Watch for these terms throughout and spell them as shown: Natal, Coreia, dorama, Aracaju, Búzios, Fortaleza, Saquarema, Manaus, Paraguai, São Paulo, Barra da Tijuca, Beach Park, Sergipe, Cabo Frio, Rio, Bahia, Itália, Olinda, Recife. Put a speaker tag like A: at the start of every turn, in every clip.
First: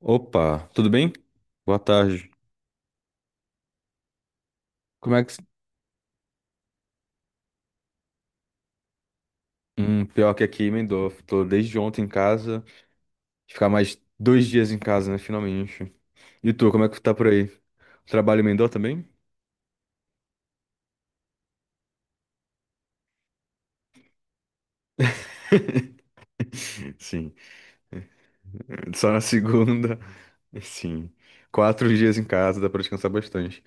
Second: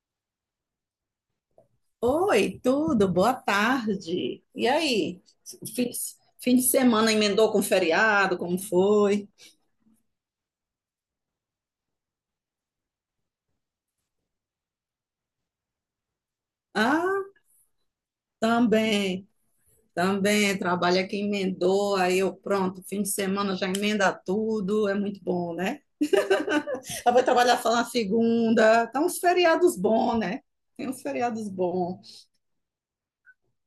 A: Opa, tudo bem? Boa tarde.
B: Oi, tudo, boa tarde. E
A: Como
B: aí?
A: é que.
B: Fim, fim de semana emendou com feriado, como foi?
A: Pior que aqui, emendou. Tô desde ontem em casa. Ficar mais 2 dias em casa, né? Finalmente. E tu, como é que tá por
B: Ah,
A: aí? Trabalho emendou também?
B: também, trabalho aqui emendou, aí eu pronto, fim de semana já emenda tudo, é muito bom, né? Eu vou
A: Sim.
B: trabalhar só na segunda, tá
A: Só
B: uns
A: na
B: feriados
A: segunda.
B: bons, né? Tem uns
A: Sim.
B: feriados
A: 4 dias em
B: bons,
A: casa, dá pra descansar bastante.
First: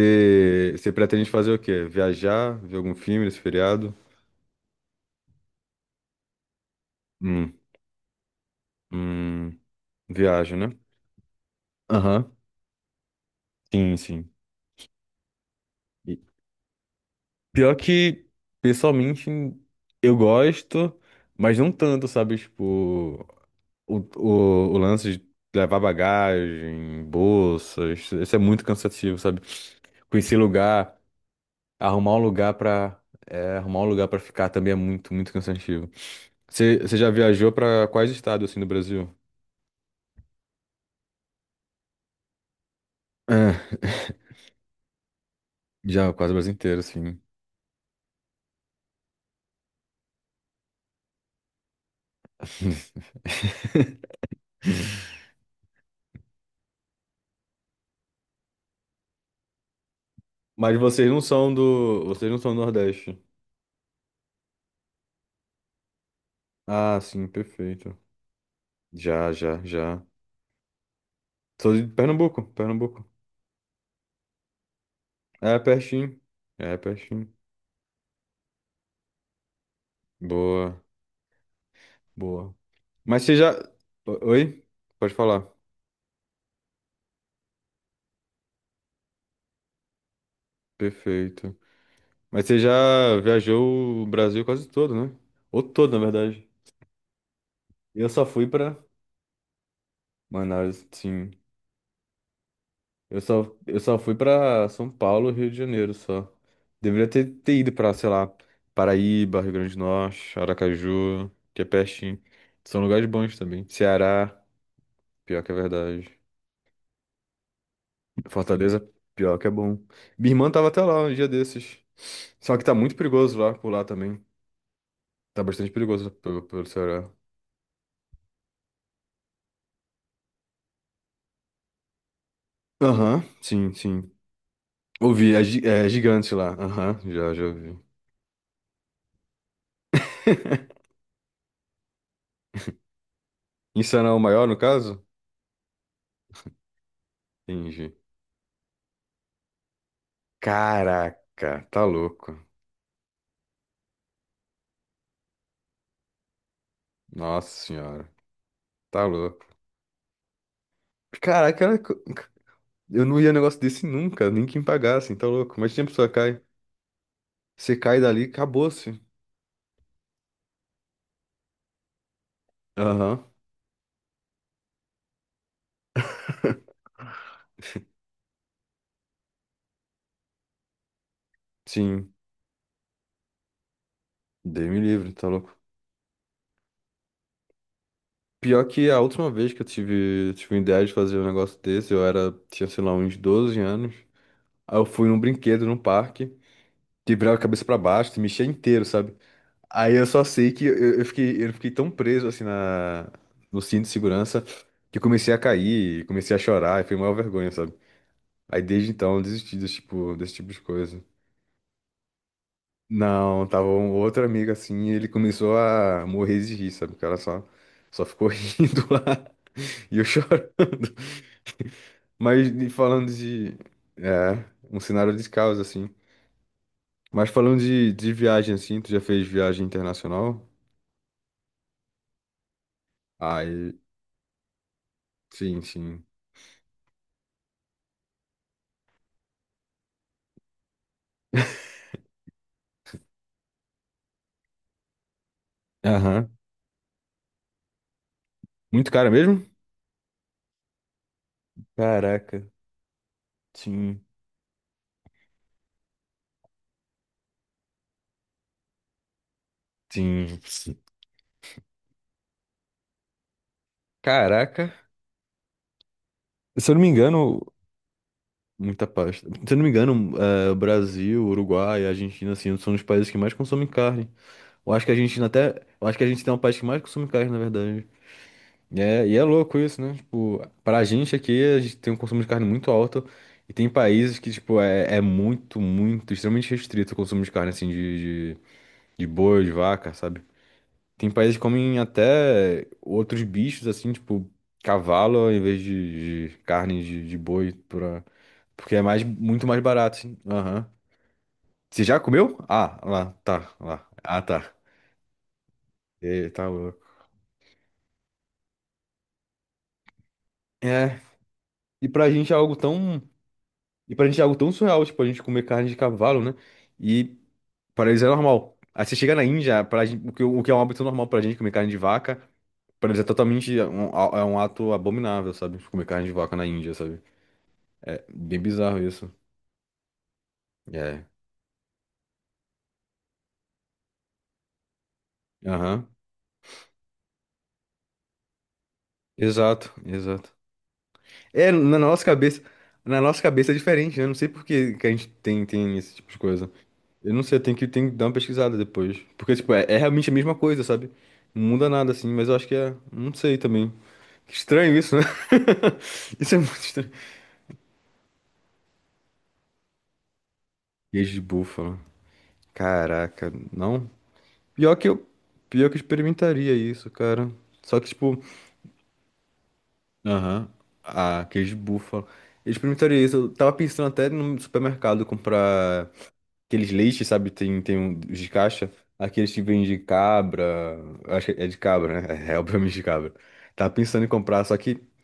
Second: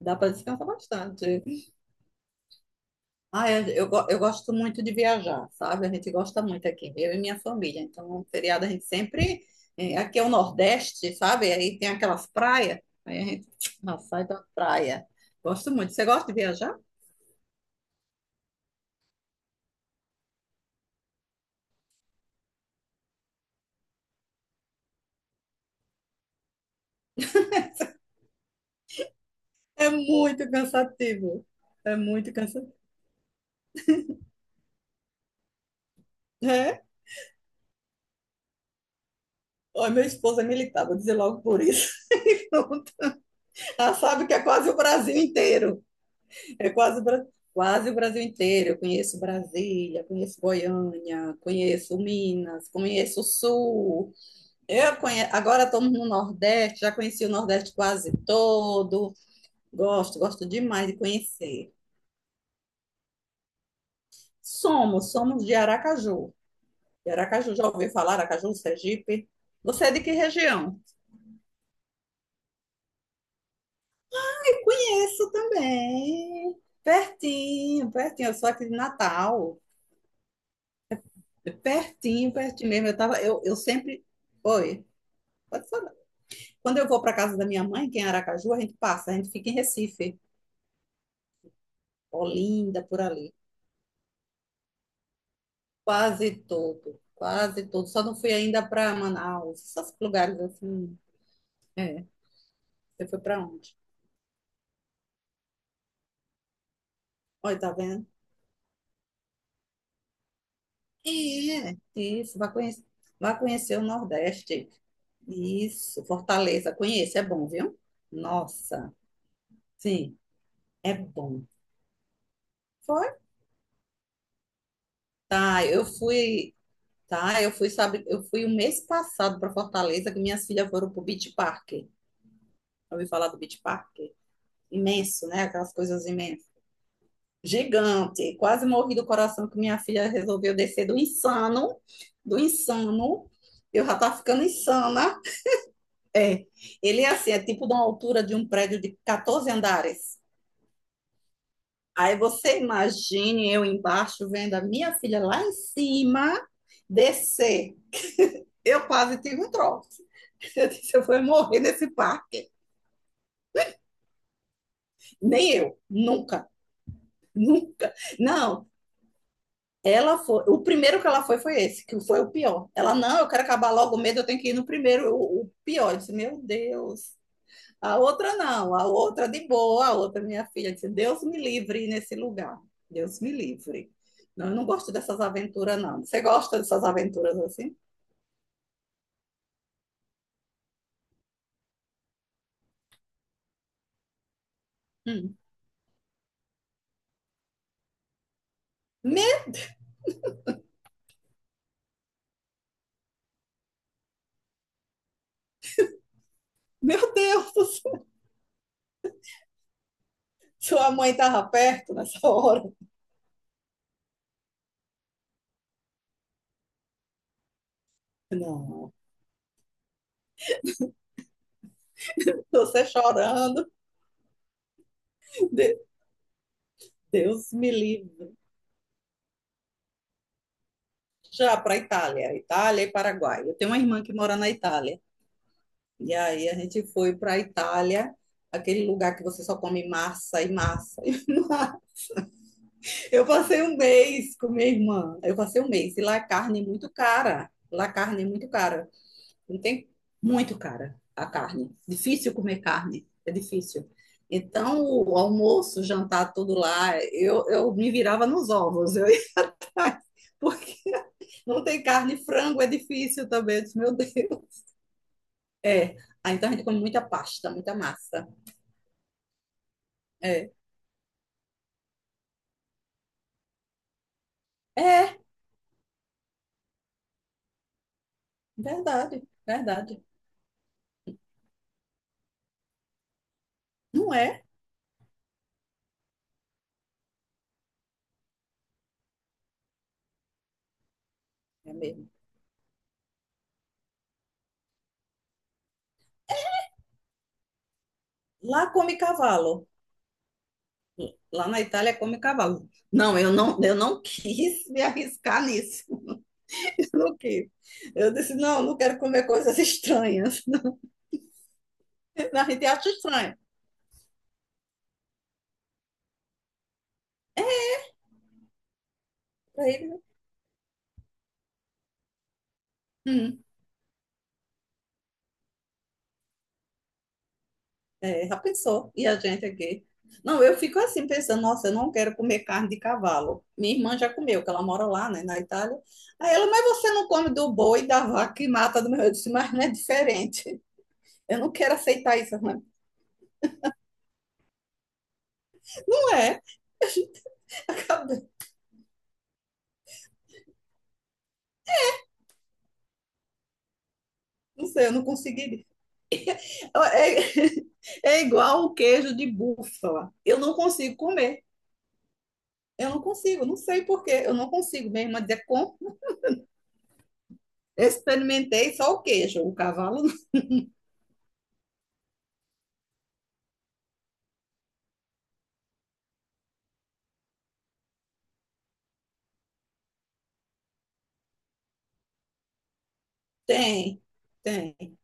B: dá para descansar
A: pretende
B: bastante.
A: fazer o quê? Viajar? Ver algum filme nesse
B: Ah,
A: feriado?
B: eu gosto muito de viajar, sabe? A gente gosta muito aqui, eu e minha
A: Hum,
B: família. Então, um feriado a gente sempre.
A: hum,
B: Aqui é o
A: Viagem, né?
B: Nordeste, sabe? Aí tem aquelas
A: Aham.
B: praias. Aí a gente
A: Sim,
B: ah, sai
A: sim.
B: da praia. Gosto muito. Você gosta de viajar?
A: Pior que, pessoalmente, eu gosto, mas não tanto, sabe? Tipo, o lance de levar bagagem, bolsas, isso é muito cansativo, sabe?
B: É
A: Conhecer
B: muito
A: lugar,
B: cansativo. É
A: arrumar um
B: muito
A: lugar
B: cansativo.
A: pra, arrumar um lugar pra ficar também é muito, muito cansativo. Você
B: É?
A: você já viajou pra quais estados, assim, do Brasil?
B: Olha, meu esposo é militar, vou dizer logo por isso.
A: É,
B: Ela sabe que é quase o Brasil inteiro.
A: já, quase o Brasil
B: É
A: inteiro,
B: quase,
A: assim.
B: Quase o Brasil inteiro. Eu conheço Brasília, conheço Goiânia, conheço Minas, conheço o Sul. Eu conhe... Agora estamos no Nordeste, já conheci o Nordeste quase todo. Gosto, gosto
A: Mas
B: demais de
A: vocês não são
B: conhecer.
A: do, vocês não são do Nordeste.
B: Somos, somos de Aracaju.
A: Ah,
B: De
A: sim,
B: Aracaju, já ouviu
A: perfeito.
B: falar? Aracaju, Sergipe?
A: Já, já,
B: Você é
A: já.
B: de que região?
A: Sou de Pernambuco, Pernambuco.
B: Conheço
A: É pertinho.
B: também.
A: É pertinho.
B: Pertinho, pertinho. Eu sou aqui de Natal.
A: Boa,
B: Pertinho,
A: boa.
B: pertinho mesmo. Eu tava,
A: Mas você
B: eu,
A: já.
B: eu sempre.
A: Oi?
B: Oi.
A: Pode falar.
B: Pode falar. Quando eu vou para casa da minha mãe, que é em Aracaju, a gente passa, a gente fica em Recife,
A: Perfeito. Mas você
B: Olinda, por
A: já
B: ali.
A: viajou o Brasil quase todo, né? Ou todo, na
B: Quase
A: verdade.
B: todo, quase todo. Só
A: Eu
B: não
A: só
B: fui
A: fui
B: ainda
A: pra
B: para Manaus, esses lugares
A: Manaus,
B: assim.
A: sim.
B: É, você
A: Eu
B: foi para
A: só,
B: onde?
A: eu só fui pra São Paulo, Rio de Janeiro, só. Deveria ter,
B: Olha, tá
A: ido pra,
B: vendo?
A: sei lá, Paraíba, Rio Grande do Norte, Aracaju, que é
B: É,
A: pertinho.
B: isso,
A: São lugares bons
B: vai
A: também.
B: conhecer o
A: Ceará,
B: Nordeste.
A: pior que é
B: Isso,
A: verdade.
B: Fortaleza, conheço, é bom, viu?
A: Fortaleza,
B: Nossa,
A: pior que é bom.
B: sim,
A: Minha irmã tava até
B: é
A: lá um dia
B: bom.
A: desses. Só que tá muito
B: Foi?
A: perigoso lá, por lá também. Tá
B: Tá,
A: bastante
B: eu
A: perigoso né, pelo,
B: fui,
A: pelo Ceará.
B: tá, eu fui, sabe, eu fui o mês passado para Fortaleza, que minhas filhas foram pro Beach Park. Ouviu
A: Aham,
B: falar do Beach
A: sim,
B: Park?
A: sim.
B: Imenso,
A: Ouvi,
B: né? Aquelas
A: é
B: coisas
A: gigante
B: imensas.
A: lá. Aham, já, já ouvi.
B: Gigante. Quase morri do coração que minha filha resolveu descer do insano, do insano. Eu já
A: Insana é
B: tá
A: o
B: ficando
A: maior, no caso?
B: insana. É. Ele é assim, é tipo de uma
A: Entendi.
B: altura de um prédio de 14 andares.
A: Caraca, tá
B: Aí
A: louco.
B: você imagine eu embaixo vendo a minha filha lá em cima
A: Nossa
B: descer.
A: senhora,
B: Eu
A: tá
B: quase tive
A: louco.
B: um troço. Eu disse, eu vou morrer
A: Caraca,
B: nesse parque.
A: eu não ia negócio desse nunca, nem quem pagasse, tá
B: Nem
A: louco. Mas
B: eu,
A: a pessoa que cai.
B: nunca,
A: Você
B: nunca.
A: cai dali,
B: Não,
A: acabou-se.
B: ela foi, o primeiro que ela foi foi esse, que foi o pior. Ela, não,
A: Aham,
B: eu quero acabar logo o medo, eu tenho que ir no primeiro, o pior. Eu disse, meu Deus. A outra não, a outra de boa, a outra minha filha disse, Deus me livre
A: sim.
B: nesse lugar. Deus me livre. Não, eu não
A: Dei-me
B: gosto
A: livre,
B: dessas
A: tá louco.
B: aventuras, não. Você gosta dessas aventuras assim?
A: Pior que a última vez que eu tive, ideia de fazer um negócio desse, eu era, tinha, sei lá, uns 12 anos. Aí eu fui num
B: Hum.
A: brinquedo, num parque, que virava a cabeça pra baixo, se mexia inteiro, sabe?
B: Meu,
A: Aí eu só sei que eu fiquei, eu fiquei tão preso, assim, no cinto de segurança, que eu comecei a cair, comecei a chorar, e foi
B: meu
A: uma vergonha,
B: Deus,
A: sabe? Aí desde então eu desisti desse tipo de
B: sua
A: coisa.
B: mãe estava perto nessa hora.
A: Não, tava um outro amigo assim, e ele começou a morrer de rir, sabe? O cara só ficou rindo
B: Não,
A: lá. E eu chorando. Mas e
B: você
A: falando de.
B: chorando.
A: É, um cenário de caos, assim. Mas
B: Deus
A: falando
B: me
A: de
B: livre.
A: viagem, assim, tu já fez viagem internacional?
B: Já para a Itália, Itália e Paraguai. Eu tenho
A: Aí,
B: uma irmã que mora na Itália.
A: sim, sim.
B: E aí a gente foi para a Itália, aquele lugar que você só come massa e massa. E massa. Eu passei um mês com minha irmã. Eu passei um mês e lá a
A: Aham.
B: carne é muito cara. Lá a carne é muito cara.
A: Muito cara mesmo?
B: Não tem muito cara a carne. Difícil
A: Caraca,
B: comer carne, é difícil.
A: sim.
B: Então, o almoço, o jantar, tudo lá, eu me virava nos ovos. Eu ia
A: Sim.
B: porque
A: Sim.
B: não tem carne, frango é difícil também. Eu disse, meu Deus.
A: Caraca.
B: É. Ah, então a gente
A: Se eu
B: come
A: não me
B: muita
A: engano,
B: pasta, muita massa.
A: Muita pasta. Se eu não me engano,
B: É.
A: Brasil, Uruguai, Argentina, assim, são os países que mais consomem carne. Eu acho que a
B: É,
A: Argentina até. Eu acho que a Argentina é um país que mais consome carne, na verdade. É, e é
B: verdade,
A: louco isso, né?
B: verdade.
A: Tipo, pra gente aqui, a gente tem um consumo de carne muito alto e tem
B: Não
A: países que,
B: é,
A: tipo, é muito, muito, extremamente restrito o consumo de carne, assim, de, boi, de vaca, sabe? Tem países que
B: é
A: comem
B: mesmo.
A: até outros bichos, assim, tipo, cavalo em vez de carne de boi, pra...
B: Lá
A: porque é
B: come
A: muito mais
B: cavalo.
A: barato, assim. Aham.
B: Lá na
A: Você
B: Itália
A: já
B: come
A: comeu?
B: cavalo.
A: Ah, lá,
B: Não,
A: tá,
B: eu
A: lá.
B: não
A: Ah, tá.
B: quis me arriscar nisso.
A: E, tá louco.
B: Eu não quis. Eu disse, não, não quero comer coisas estranhas.
A: É, e pra gente é
B: A
A: algo
B: gente acha
A: tão
B: estranho.
A: E pra gente é algo tão surreal, tipo, a gente comer carne de cavalo, né? E pra eles é normal. Aí você chega na Índia,
B: Pra
A: pra
B: ele, né?
A: gente, o que, é um hábito normal pra gente comer carne de vaca, pra eles é
B: Hum.
A: é um ato abominável, sabe? Comer carne de vaca na Índia, sabe? É
B: É, já
A: bem bizarro
B: pensou? E
A: isso.
B: a gente aqui? Não, eu fico
A: É.
B: assim pensando, nossa, eu não quero comer carne de cavalo. Minha irmã já comeu, que ela mora lá, né, na Itália.
A: Aham.
B: Aí ela, mas você não come do boi, da vaca que mata do meu. Eu disse, mas não é
A: Exato, exato.
B: diferente. Eu não
A: É,
B: quero
A: na nossa
B: aceitar isso.
A: cabeça,
B: Ela, mas
A: na nossa cabeça é diferente, né? Eu não sei por que que a gente tem, esse tipo
B: não
A: de
B: é,
A: coisa. Eu não sei, eu tenho que dar uma
B: cadê?
A: pesquisada depois. Porque, tipo, é realmente a mesma coisa, sabe? Não muda nada, assim, mas eu acho que é. Não sei também. Que
B: Não
A: estranho
B: sei, eu
A: isso, né?
B: não conseguiria.
A: Isso é muito estranho.
B: É, é igual o queijo de búfala. Eu não consigo
A: Queijo de
B: comer.
A: búfalo.
B: Eu não
A: Caraca,
B: consigo, não sei
A: não.
B: por quê. Eu não
A: Pior que
B: consigo.
A: eu,
B: Minha irmã dizia,
A: pior que
B: com...
A: eu experimentaria isso, cara. Só que, tipo,
B: experimentei só o queijo, o cavalo não
A: aham, ah, queijo de búfalo. Eu experimentaria isso. Eu tava pensando até no supermercado comprar aqueles leites, sabe? Tem um, os de caixa. Aqueles que vêm de cabra. Eu acho que é de cabra, né? É obviamente de cabra. Tava
B: tem.
A: pensando em comprar, só que
B: Tem,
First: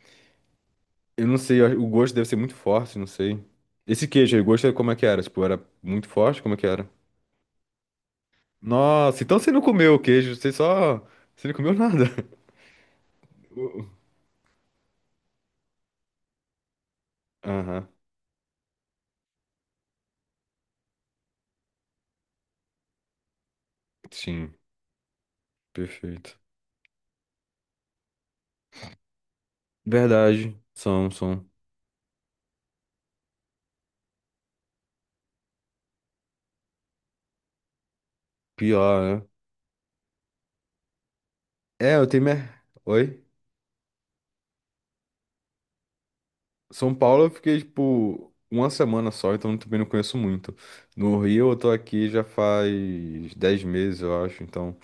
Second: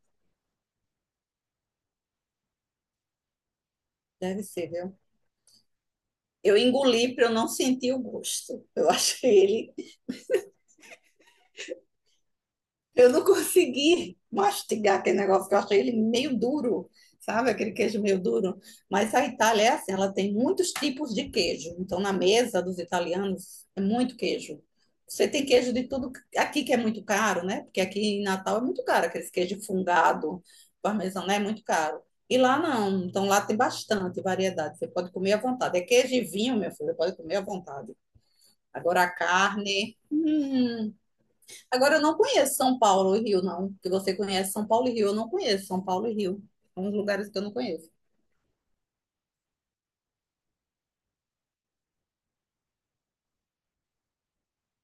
A: eu não sei, o gosto deve ser muito forte, não sei. Esse queijo aí,
B: deve
A: o gosto
B: ser,
A: é como é
B: viu?
A: que era? Tipo, era muito forte? Como é
B: Eu
A: que era?
B: engoli para eu não sentir o gosto. Eu
A: Nossa,
B: achei
A: então você não
B: ele.
A: comeu o queijo, você só. Você não comeu nada.
B: Eu não
A: O-
B: consegui mastigar aquele negócio, que eu achei ele meio duro, sabe? Aquele
A: Aham,
B: queijo meio duro. Mas a Itália é assim, ela tem muitos tipos de queijo. Então, na mesa dos italianos, é muito
A: sim,
B: queijo. Você tem queijo de tudo
A: perfeito.
B: aqui que é muito caro, né? Porque aqui em Natal é muito caro, aquele queijo fungado,
A: Verdade, são,
B: parmesão, né? É
A: são.
B: muito caro. E lá não, então lá tem bastante variedade, você pode comer à vontade. É queijo e vinho, meu filho, você pode comer à vontade. Agora a
A: Pior, né?
B: carne. Hum.
A: É,
B: Agora eu
A: eu
B: não
A: tenho.
B: conheço São Paulo e
A: Oi?
B: Rio, não. Que você conhece São Paulo e Rio, eu não conheço São Paulo e Rio. São
A: São
B: uns
A: Paulo eu
B: lugares que eu não
A: fiquei,
B: conheço.
A: tipo, uma semana só, então também não conheço muito. No Rio eu tô aqui já faz 10 meses, eu acho, então.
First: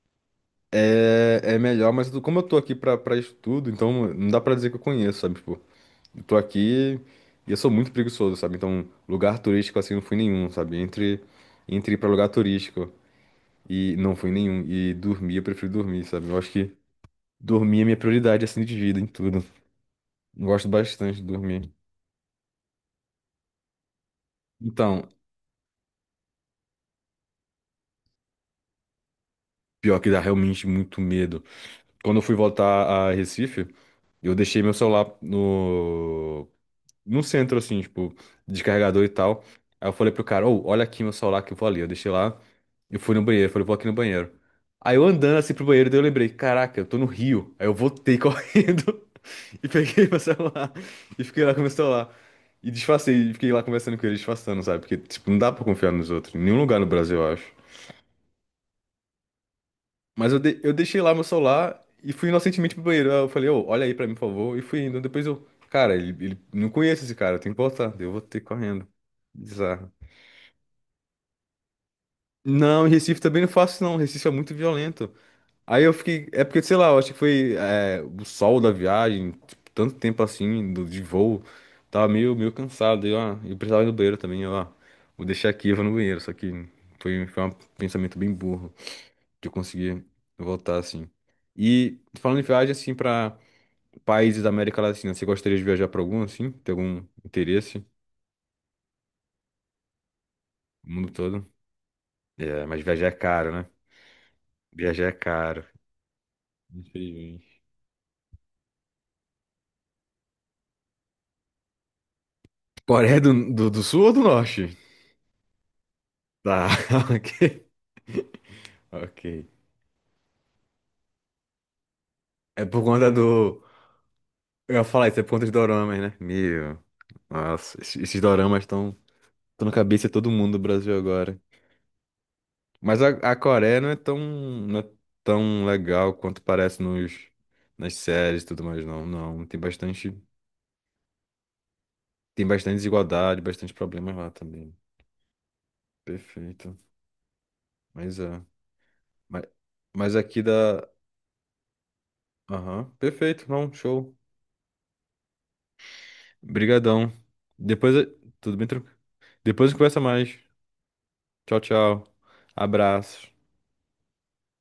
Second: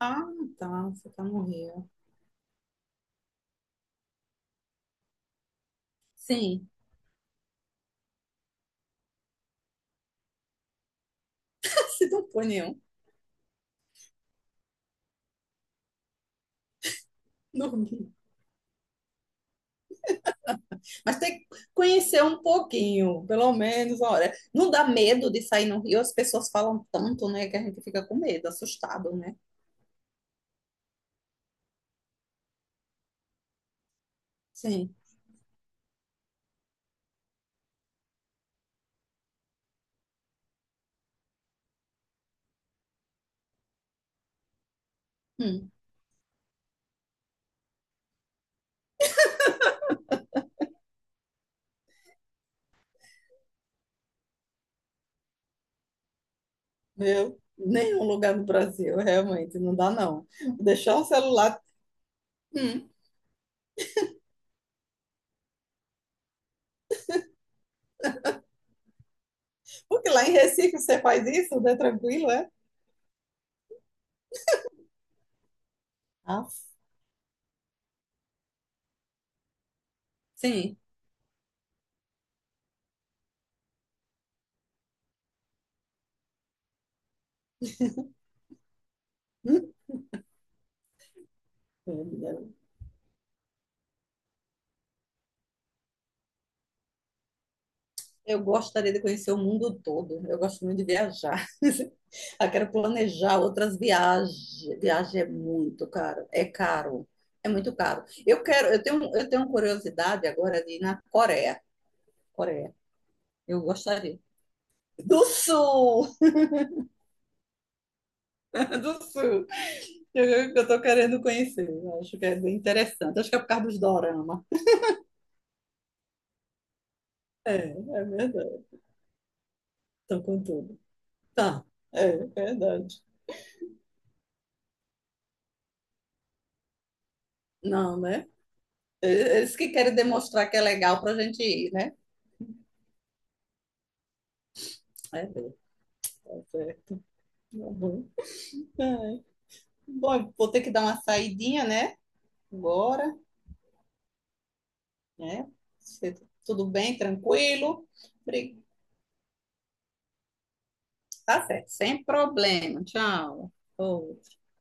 B: Ah, tá. Você tá
A: É,
B: no
A: é
B: Rio.
A: melhor, mas como eu tô aqui pra, estudo, então não dá pra dizer que eu conheço, sabe? Tipo, eu tô
B: Sim.
A: aqui e eu sou muito preguiçoso, sabe? Então, lugar turístico assim não fui nenhum, sabe? entre ir
B: Se
A: pra
B: não
A: lugar
B: for nenhum.
A: turístico e não fui nenhum. E dormir, eu prefiro dormir, sabe? Eu acho que
B: No
A: dormir é minha
B: Rio.
A: prioridade assim de vida em tudo. Eu gosto bastante
B: Mas
A: de
B: tem que
A: dormir.
B: conhecer um pouquinho, pelo menos, olha. Não dá
A: Então,
B: medo de sair no Rio, as pessoas falam tanto, né, que a gente fica com medo, assustado, né?
A: pior que dá realmente muito medo. Quando eu fui voltar a Recife, eu deixei meu
B: Sim.
A: celular no centro, assim, tipo, descarregador e tal. Aí eu falei pro cara, ô, olha aqui meu celular que eu vou ali. Eu deixei lá e fui no banheiro. Falei, vou aqui no banheiro. Aí eu andando assim pro
B: Hum.
A: banheiro, daí eu lembrei, caraca, eu tô no Rio. Aí eu voltei correndo e peguei meu celular e fiquei lá com meu celular. E disfarcei, e fiquei lá conversando com ele, disfarçando, sabe? Porque, tipo, não dá pra confiar nos outros. Em nenhum lugar no Brasil, eu
B: Meu,
A: acho.
B: nenhum lugar no Brasil, realmente, não dá, não.
A: Mas eu, eu
B: Deixar
A: deixei
B: o
A: lá meu
B: celular.
A: celular e fui inocentemente pro
B: Hum.
A: banheiro. Aí eu falei, ô, olha aí pra mim, por favor. E fui indo. Depois eu, cara, ele, não conheço esse cara, eu tenho que voltar. Daí eu vou ter correndo. Bizarro.
B: Porque lá em Recife você faz isso, né? Tranquilo, é?
A: Não, em Recife também não faço, não. Recife é muito violento. Aí eu fiquei. É
B: Ah,
A: porque, sei lá, eu acho que foi o sol da viagem, tipo, tanto tempo assim,
B: sim.
A: de voo. Tava meio cansado. E, ó, eu precisava ir no banheiro também. Eu, ó, vou deixar aqui, eu vou no banheiro. Só que foi, um pensamento bem burro, de eu
B: Hum,
A: conseguir voltar, assim. E falando em viagem, assim, pra países da América Latina, você gostaria de viajar pra algum, assim? Tem algum interesse?
B: eu gostaria de conhecer o mundo todo. Eu gosto muito de
A: O mundo
B: viajar.
A: todo?
B: Eu
A: É,
B: quero
A: mas viajar é
B: planejar
A: caro, né?
B: outras viagens.
A: Viajar é
B: Viagem é
A: caro.
B: muito caro. É caro. É
A: Infelizmente.
B: muito caro. Eu quero, eu tenho curiosidade agora de ir na Coreia. Coreia.
A: Coreia do,
B: Eu
A: do, do Sul ou
B: gostaria.
A: do Norte?
B: Do Sul!
A: Tá, ok.
B: Do
A: Ok.
B: Sul. Tô querendo conhecer. Eu acho que é bem
A: É por conta
B: interessante. Acho que é por
A: do.
B: causa dos dorama.
A: Eu ia falar isso, é por conta dos doramas, né? Meu.
B: É,
A: Nossa, esses,
B: é
A: esses doramas
B: verdade.
A: estão na cabeça de
B: Estão
A: todo
B: com
A: mundo do
B: tudo.
A: Brasil agora.
B: Tá, é
A: Mas
B: verdade.
A: a Coreia não é tão, legal quanto parece nas
B: Não, né?
A: séries e tudo mais, não. Não,
B: Eles
A: tem
B: que querem
A: bastante,
B: demonstrar que é legal para a gente ir, né?
A: tem bastante desigualdade, bastante problemas lá também.
B: É, tá
A: Perfeito.
B: certo. Uhum.
A: Mas é.
B: É.
A: Mas,
B: Bom,
A: mas
B: eu
A: aqui
B: vou ter que dar
A: da.
B: uma saidinha, né?
A: Aham.
B: Agora,
A: Perfeito, não, show.
B: né? Se- Tudo bem,
A: Brigadão.
B: tranquilo?
A: Depois, tudo
B: Obri-
A: bem tranquilo. Depois a gente conversa mais.
B: Tá
A: Tchau,
B: certo, sem
A: tchau.
B: problema.
A: Abraços.
B: Tchau. Ô.